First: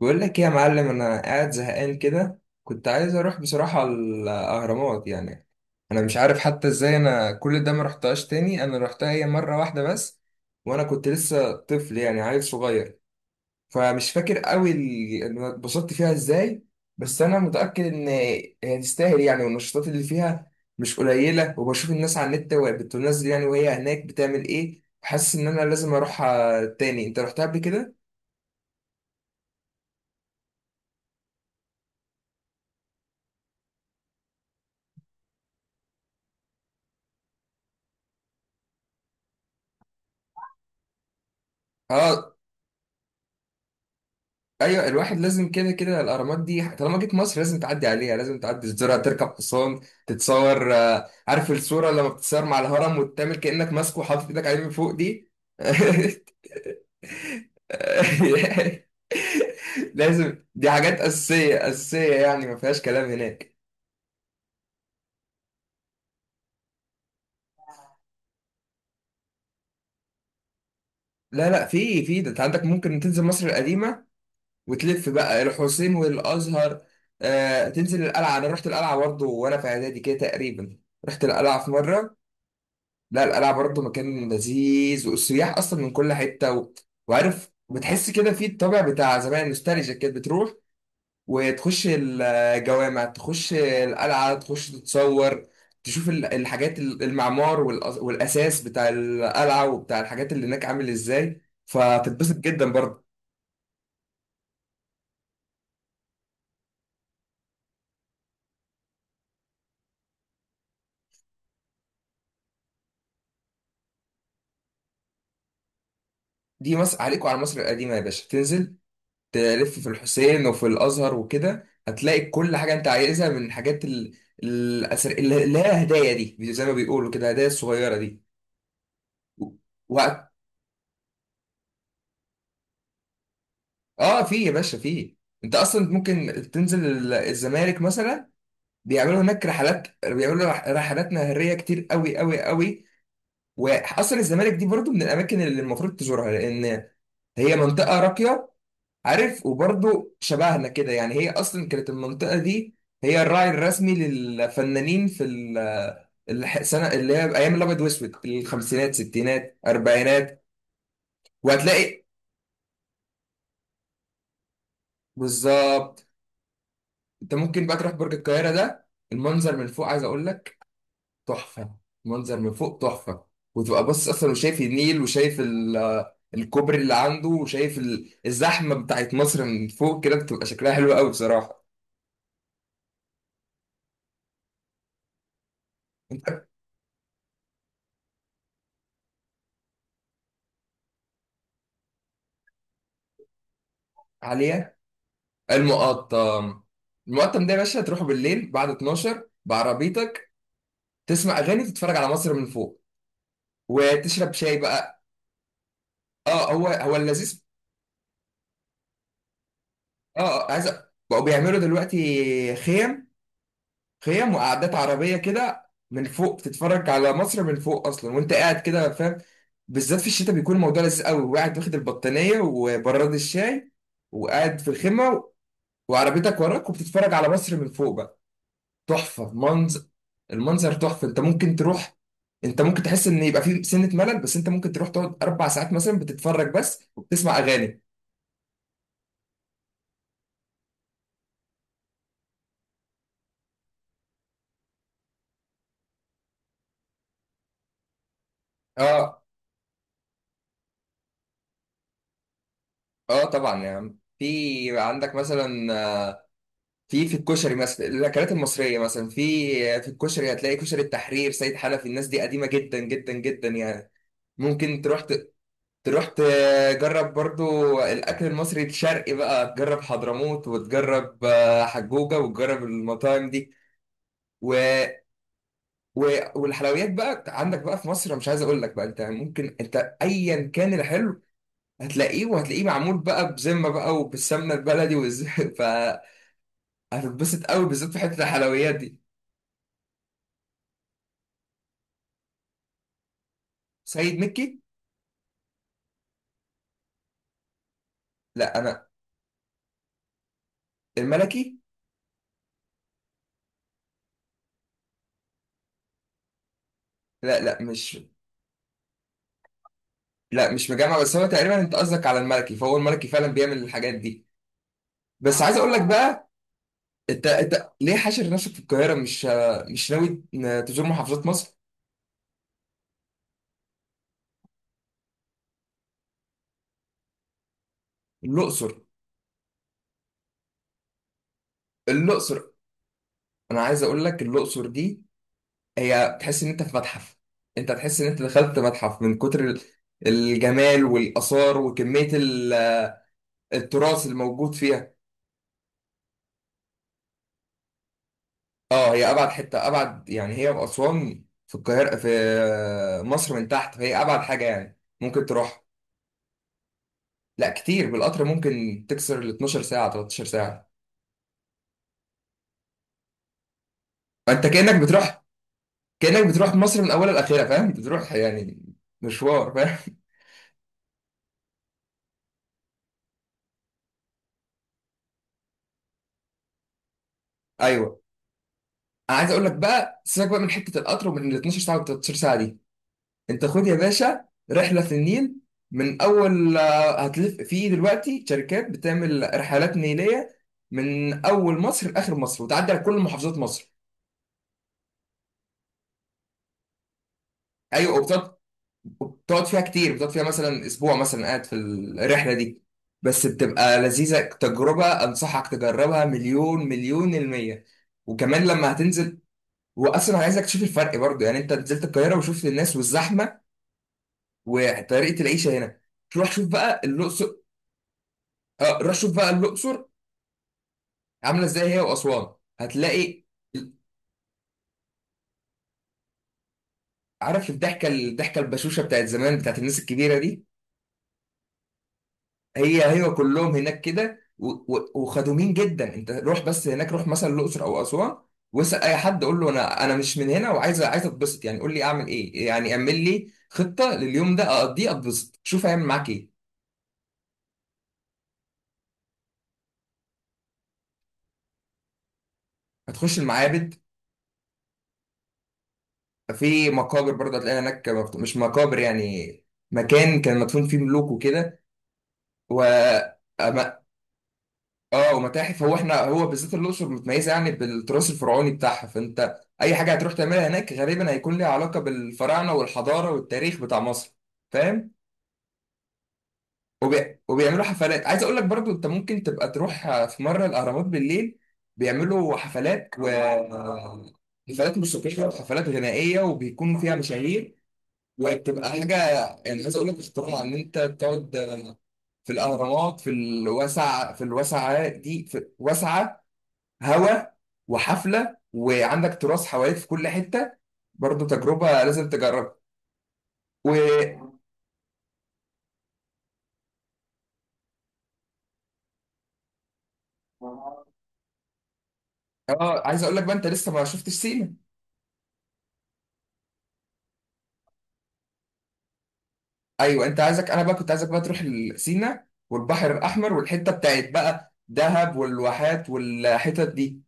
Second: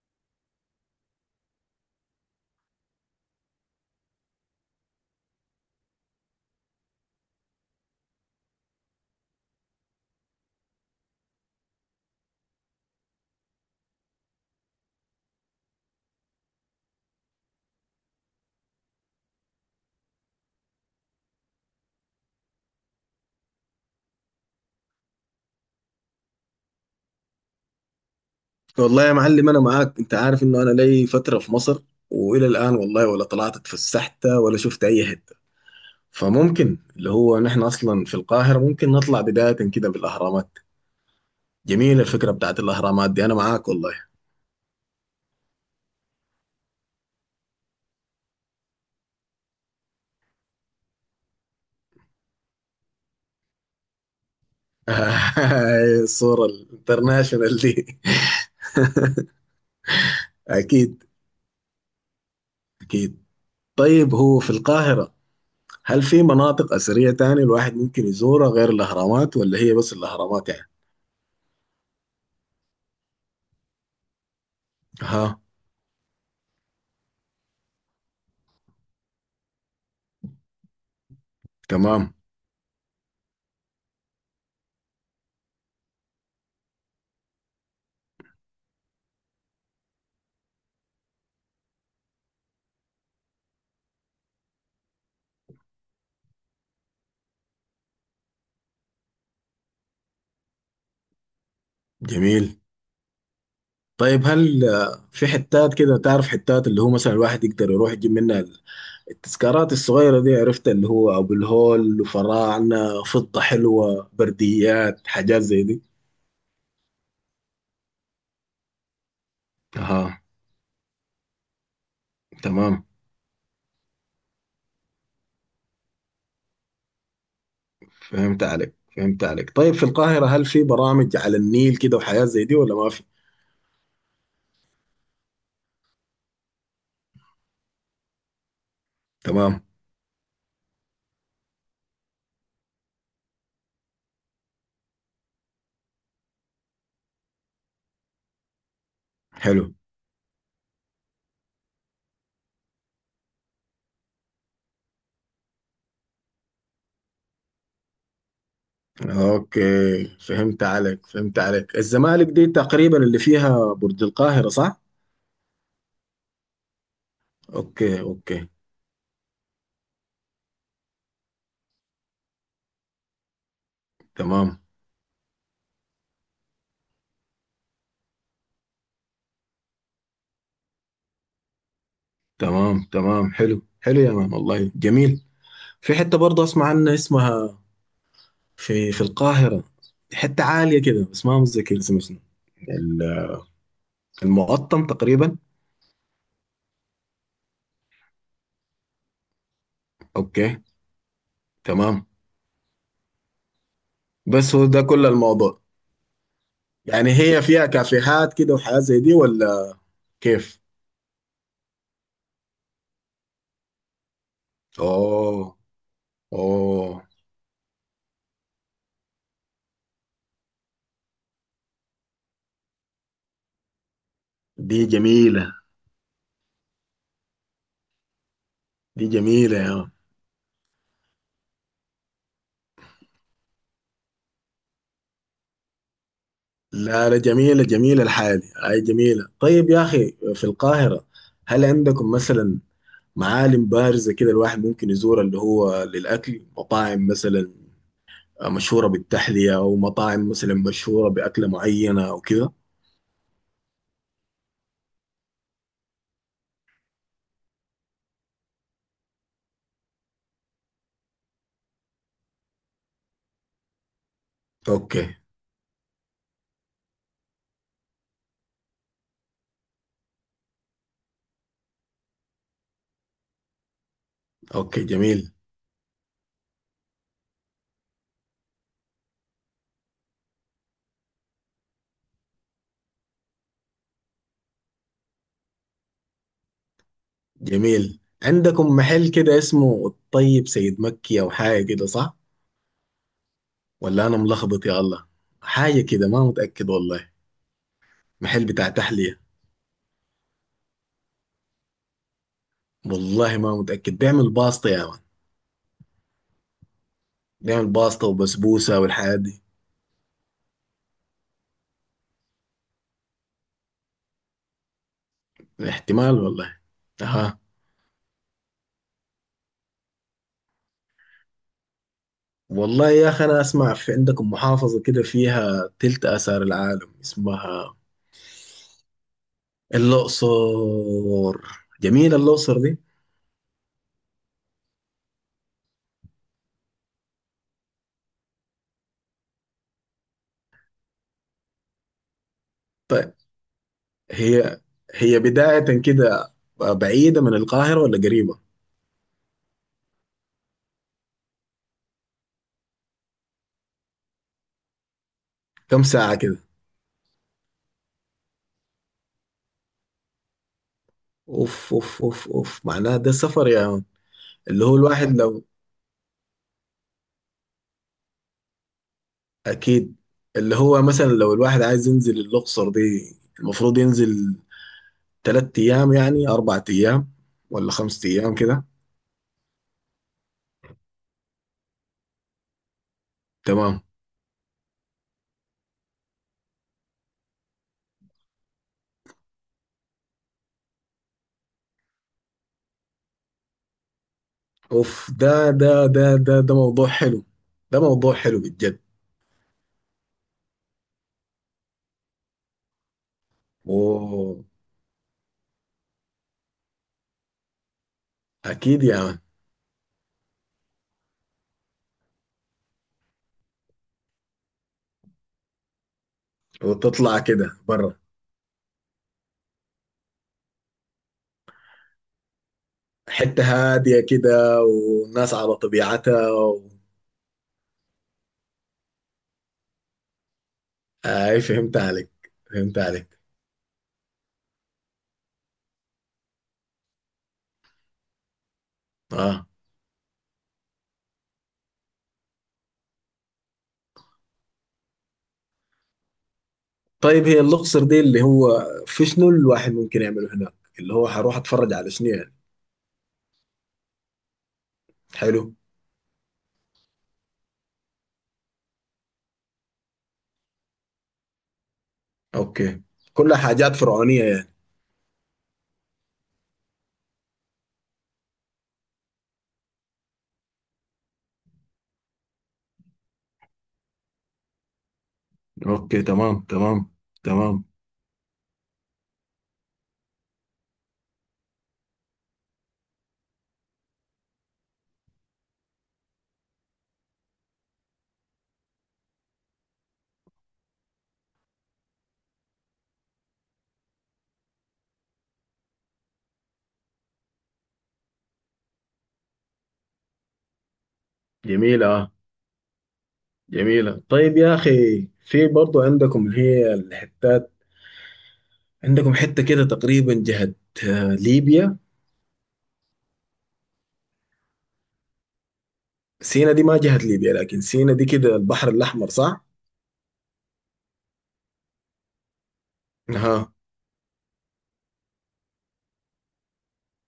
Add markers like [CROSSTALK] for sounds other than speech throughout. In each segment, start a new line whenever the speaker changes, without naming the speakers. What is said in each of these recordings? بقول لك ايه يا معلم، انا قاعد زهقان كده، كنت عايز اروح بصراحة الاهرامات يعني. انا مش عارف حتى ازاي انا كل ده ما رحتهاش تاني، انا رحتها هي مرة واحدة بس وانا كنت لسه طفل يعني، عيل صغير. فمش فاكر قوي انا اتبسطت فيها ازاي. بس انا متأكد ان هي تستاهل يعني، والنشاطات اللي فيها مش قليلة. وبشوف الناس على النت وهي بتنزل يعني، وهي هناك بتعمل ايه، حاسس ان انا لازم اروحها تاني. انت رحتها قبل كده؟
والله يا معلم انا معاك. انت عارف انه انا لي فتره في مصر والى الان والله ولا طلعت اتفسحت ولا شفت اي حته. فممكن اللي هو نحن اصلا في القاهره ممكن نطلع بدايه كده بالاهرامات. جميله الفكره
اه.
بتاعت الاهرامات دي انا معاك والله.
ايوه الواحد لازم، كده كده الاهرامات دي طالما جيت مصر لازم تعدي عليها، لازم تعدي تزورها، تركب حصان، تتصور. عارف الصوره لما بتتصور مع الهرم وتعمل كانك ماسكه وحاطط ايدك عليه من فوق دي.
[LAUGHS] الصوره الانترناشونال دي.
[LAUGHS] لازم
[LAUGHS]
دي حاجات
اكيد
اساسيه اساسيه يعني، ما فيهاش كلام
اكيد.
هناك.
طيب هو في القاهره هل في مناطق اثريه تاني الواحد ممكن يزورها غير الاهرامات ولا هي بس الاهرامات يعني؟
لا لا، في ده انت عندك، ممكن تنزل مصر القديمه وتلف
ها.
بقى الحسين والازهر. آه تنزل القلعه، انا رحت القلعه برضه وانا في اعدادي كده تقريبا، رحت القلعه في
تمام.
مره. لا القلعة برضه مكان لذيذ، والسياح أصلا من كل حتة وعارف بتحس كده في الطابع بتاع زمان، نوستالجيا كده بتروح وتخش الجوامع، تخش القلعة، تخش تتصور، تشوف الحاجات المعمار والأساس بتاع القلعة وبتاع الحاجات اللي هناك عامل إزاي، فتتبسط
جميل.
جدا برضه.
طيب هل في حتات كده تعرف حتات اللي هو مثلا الواحد يقدر يروح يجيب منها التذكارات الصغيرة دي. عرفت اللي هو أبو الهول وفراعنة فضة حلوة برديات حاجات زي دي.
دي مصر، عليكم على مصر القديمة يا باشا، تنزل تلف في
أها.
الحسين وفي الازهر وكده، هتلاقي كل حاجه
تمام.
انت عايزها من الحاجات الأثر، اللي هي هدايا دي، زي ما بيقولوا كده، هدايا الصغيره دي.
فهمت عليك فهمت عليك. طيب في القاهرة
وقت.
هل في برامج على النيل كده وحاجات زي دي ولا ما في؟
اه في يا باشا في، انت اصلا ممكن تنزل الزمالك مثلا، بيعملوا هناك
تمام.
رحلات، بيعملوا رحلات نهريه كتير قوي قوي قوي. واصلا الزمالك دي برضو من الاماكن اللي المفروض تزورها، لان هي منطقه راقيه. عارف،
حلو.
وبرضه شبهنا كده يعني، هي اصلا كانت المنطقه دي هي الراعي الرسمي للفنانين في السنه اللي هي ايام الابيض واسود، الخمسينات ستينات
أوكي
اربعينات.
فهمت عليك فهمت عليك.
وهتلاقي،
الزمالك دي تقريبا اللي فيها برج القاهرة صح؟
بالظبط. انت ممكن بقى تروح
أوكي
برج
أوكي.
القاهره ده، المنظر من فوق عايز اقول لك تحفه، المنظر من فوق تحفه. وتبقى باصص اصلا وشايف
تمام
النيل وشايف الكوبري اللي عنده، وشايف الزحمه بتاعت مصر من فوق كده بتبقى شكلها حلو قوي بصراحه.
تمام تمام. حلو حلو يا مان والله جميل. في حتة برضه أسمع عنها اسمها. في القاهرة حتة عالية كده بس ما متذكر اسمها شنو. ال-
عليا.
المقطم تقريبا.
المقطم. المقطم ده يا باشا تروح بالليل بعد 12 بعربيتك،
أوكي.
تسمع اغاني، تتفرج
تمام.
على مصر من فوق، وتشرب
بس
شاي
هو ده
بقى.
كل الموضوع.
اه هو هو
يعني
اللذيذ.
هي فيها كافيهات كده وحاجات زي دي ولا؟
اه آه،
كيف؟
عايز أ- بقوا بيعملوا دلوقتي خيم، خيم وقعدات عربيه
أوه.
كده من فوق، بتتفرج
أوه.
على مصر من فوق اصلا وانت قاعد كده، فاهم. بالذات في الشتاء بيكون الموضوع لذيذ قوي، وقاعد واخد البطانيه وبراد الشاي، وقاعد في
دي
الخيمه،
جميلة.
وعربيتك وراك، وبتتفرج على مصر من فوق بقى.
دي
تحفه
جميلة يا
منظر،
مان.
المنظر تحفه. انت ممكن تروح، انت ممكن تحس ان يبقى في سنه ملل، بس انت ممكن تروح تقعد 4 ساعات مثلا بتتفرج بس
لا لا
وبتسمع
جميلة
اغاني.
جميلة الحالي هاي جميلة. طيب يا أخي في القاهرة هل عندكم مثلا معالم بارزة كده الواحد ممكن يزورها اللي هو للأكل مطاعم مثلا مشهورة
اه.
بالتحلية أو مطاعم مثلا مشهورة بأكلة معينة أو كده؟
اه طبعا يا عم، في عندك مثلا، آه، في الكشري مثلا، الاكلات المصريه مثلا، في في الكشري هتلاقي كشري التحرير، سيد حنفي، الناس دي قديمه جدا جدا جدا يعني. ممكن تروح
أوكي
تروح تجرب برضو الاكل المصري الشرقي بقى، تجرب حضرموت، وتجرب حجوجه، وتجرب المطاعم دي.
أوكي جميل.
والحلويات بقى عندك بقى في مصر، أنا مش عايز اقول لك بقى، انت ايا كان الحلو هتلاقيه، وهتلاقيه معمول بقى بذمه بقى، وبالسمنه البلدي [LAUGHS] فهتتبسط قوي بالذات في
جميل
حته
عندكم
الحلويات دي.
محل كده اسمه الطيب سيد مكي أو حاجة كده صح؟ ولا أنا
سيد مكي.
ملخبط يا الله؟ حاجة كده ما متأكد والله. محل
لا
بتاع
انا.
تحلية.
الملكي.
والله ما متأكد بيعمل باسطة يا مان.
لا لا،
بيعمل
مش
باسطة وبسبوسة والحاجات دي.
لا مش مجمع، بس هو تقريبا انت قصدك على الملكي، فهو الملكي فعلا بيعمل الحاجات دي. بس عايز اقول لك
احتمال
بقى،
والله.
انت
أها.
انت ليه حاشر نفسك في القاهره، مش ناوي تزور محافظات مصر؟
والله يا أخي أنا أسمع في عندكم محافظة كده فيها تلت آثار العالم اسمها
الاقصر.
الأقصر. جميلة
الاقصر،
الأقصر دي.
انا عايز اقول لك الاقصر دي، هي تحس ان انت في متحف، انت تحس ان انت دخلت متحف من كتر الجمال والاثار وكميه
طيب
التراث الموجود
هي
فيها.
هي بداية كده بعيدة من القاهرة ولا قريبة؟
اه هي ابعد حته، ابعد يعني، هي واسوان في القاهره، في مصر من تحت، فهي ابعد حاجه يعني ممكن تروح.
كم ساعة كده؟
لا كتير، بالقطر ممكن تكسر ال 12 ساعه 13 ساعه.
أوف أوف أوف أوف معناها ده سفر يا يعني.
فانت
اللي هو
كانك
الواحد
بتروح
لو.
كانك بتروح مصر من اولها لاخرها، فاهم، بتروح يعني مشوار، فاهم.
أكيد. اللي هو مثلا لو الواحد عايز ينزل الأقصر دي المفروض ينزل تلات أيام يعني أربع أيام
[LAUGHS]
ولا
ايوه.
خمس أيام كده.
انا عايز اقول لك بقى، سيبك بقى من حته القطر ومن ال 12 ساعه وال 13 ساعه دي، انت خد يا
تمام.
باشا رحله في النيل، من اول هتلف في، دلوقتي شركات بتعمل رحلات نيليه من اول مصر لاخر مصر وتعدي على كل محافظات مصر.
اوف ده موضوع حلو. ده
ايوه،
موضوع
وبتقعد
حلو بالجد.
بتقعد فيها كتير، بتقعد فيها مثلا اسبوع مثلا قاعد في الرحله دي، بس بتبقى لذيذه،
اوه.
تجربه انصحك تجربها، مليون المية. وكمان لما
اكيد يا
هتنزل،
مان.
واصلا عايزك تشوف الفرق برضه يعني، انت نزلت القاهره وشفت الناس والزحمه وطريقه العيشه هنا، تروح شوف بقى
وتطلع
الاقصر.
كده برا.
اه روح شوف بقى الاقصر عامله ازاي هي واسوان. هتلاقي،
حتة هادية كده والناس على طبيعتها و...
عارف، الضحكه البشوشه بتاعت زمان، بتاعت الناس الكبيره دي،
اي فهمت عليك. فهمت
هي
عليك.
كلهم هناك كده، وخدومين جدا. انت روح بس هناك، روح مثلا الاقصر او اسوان، واسال اي حد، قول
اه
له انا مش من هنا، وعايز عايز اتبسط يعني، قول لي اعمل ايه يعني، اعمل لي خطه لليوم ده اقضيه اتبسط، شوف هيعمل معاك ايه.
طيب هي الاقصر دي اللي هو في شنو الواحد ممكن يعمله هناك؟ اللي هو حروح اتفرج على شنو يعني؟
هتخش المعابد،
حلو.
في مقابر برضه هتلاقي هناك مش مقابر يعني، مكان كان مدفون فيه ملوك وكده. و
اوكي. كلها حاجات فرعونية يعني.
اه ومتاحف. هو بالذات الاقصر متميزه يعني بالتراث الفرعوني بتاعها، فانت اي حاجه هتروح تعملها هناك غالبا هيكون ليها علاقه بالفراعنه والحضاره والتاريخ بتاع مصر، فاهم.
اوكي تمام تمام
وبيعملوا
تمام.
حفلات، عايز اقول لك برضو، انت ممكن تبقى تروح في مره الاهرامات بالليل، بيعملوا حفلات، و حفلات موسيقيه وحفلات غنائيه، وبيكون فيها مشاهير، وبتبقى حاجه، يعني عايز اقول لك اختراع، ان انت تقعد في الاهرامات، في الواسعه، في الواسعه دي، في واسعه، هوا، وحفله، وعندك تراث حواليك في كل حته، برضو تجربه لازم
جميلة
تجربها.
جميلة.
و
طيب يا أخي في برضو عندكم اللي هي الحتات. عندكم حتة كده تقريبا جهة ليبيا.
اه عايز اقول لك بقى، انت لسه ما شفتش سينا.
سينا دي ما جهة ليبيا لكن سينا دي كده البحر الأحمر صح؟
ايوه عايزك، انا بقى كنت عايزك بقى تروح سينا والبحر الاحمر،
ها.
والحته بتاعت بقى دهب والواحات والحتت دي.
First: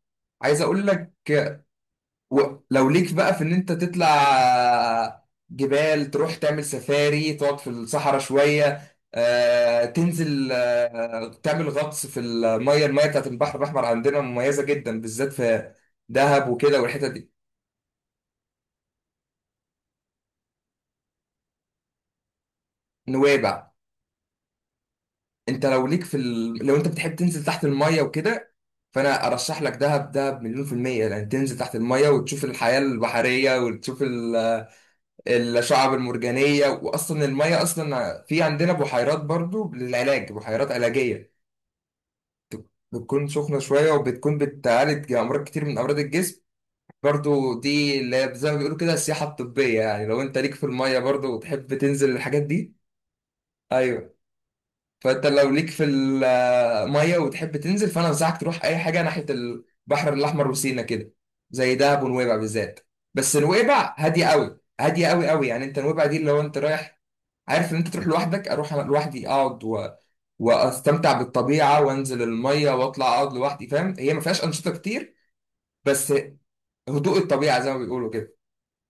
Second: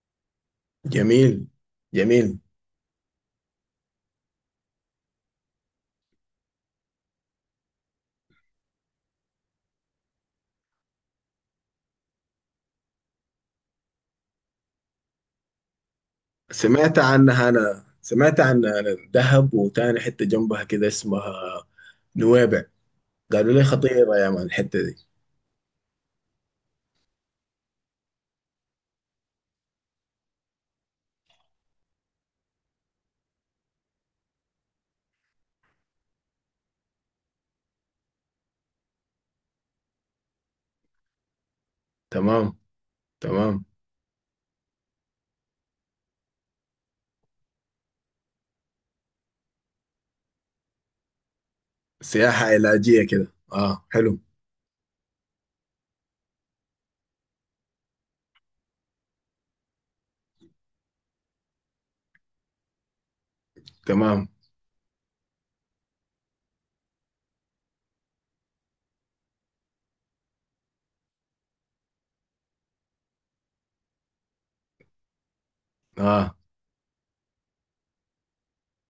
عايز اقول لك،
جميل جميل.
ولو ليك بقى في ان انت تطلع جبال، تروح تعمل سفاري، تقعد في الصحراء شوية، تنزل تعمل غطس في المية بتاعت البحر الأحمر عندنا مميزة جدا بالذات في دهب وكده
سمعت
والحتت دي.
عنها. أنا سمعت عن دهب وتاني حتة جنبها كده اسمها نويبع. قالوا لي
نويبع.
خطيرة يا مان الحتة دي.
انت لو ليك لو انت بتحب تنزل تحت المية وكده، فانا ارشح لك دهب، دهب مليون في المية، لان تنزل تحت المية وتشوف الحياة البحرية وتشوف الشعب المرجانية. وأصلا المية أصلا، في عندنا بحيرات برضو للعلاج، بحيرات علاجية
تمام
بتكون سخنة
تمام.
شوية وبتكون بتعالج أمراض كتير من أمراض الجسم. برضو دي اللي هي زي ما بيقولوا كده السياحة الطبية يعني، لو أنت ليك في المية برضو وتحب تنزل الحاجات
سياحة
دي.
علاجية كده اه
أيوة.
حلو.
فأنت لو ليك في المية وتحب تنزل، فأنا أنصحك تروح أي حاجة ناحية البحر الأحمر وسينا كده، زي دهب ونويبع بالذات. بس نويبع هادية
تمام.
أوي، هادية أوي أوي يعني، أنت نويبع دي اللي هو أنت رايح عارف ان انت تروح لوحدك، اروح انا لوحدي اقعد واستمتع بالطبيعه وانزل الميه واطلع اقعد لوحدي، فاهم، هي ما فيهاش انشطه كتير، بس
اه.
هدوء الطبيعه زي ما بيقولوا كده.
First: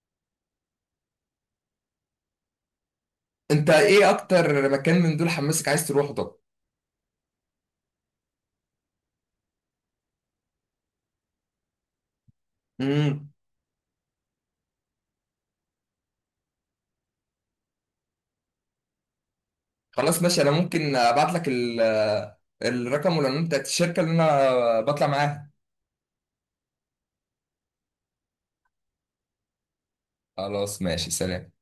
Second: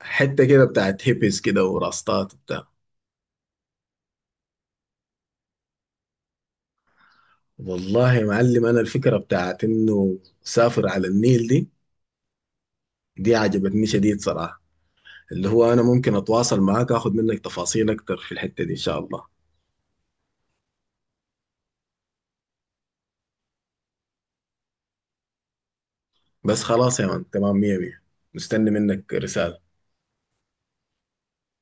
حتة كده بتاعت هيبس كده وراستات.
انت ايه اكتر مكان من دول حماسك عايز تروحه؟ طب.
والله يا معلم انا الفكره بتاعت انه سافر على النيل دي.
امم
دي عجبتني شديد صراحه. اللي هو انا ممكن اتواصل معاك اخد منك تفاصيل اكتر في الحته دي ان شاء الله.
خلاص ماشي، انا ممكن ابعت لك الرقم والعنوان بتاعت الشركه اللي انا بطلع معاها.
بس خلاص يا مان تمام مية مية. مستني منك رساله.
خلاص ماشي، سلام.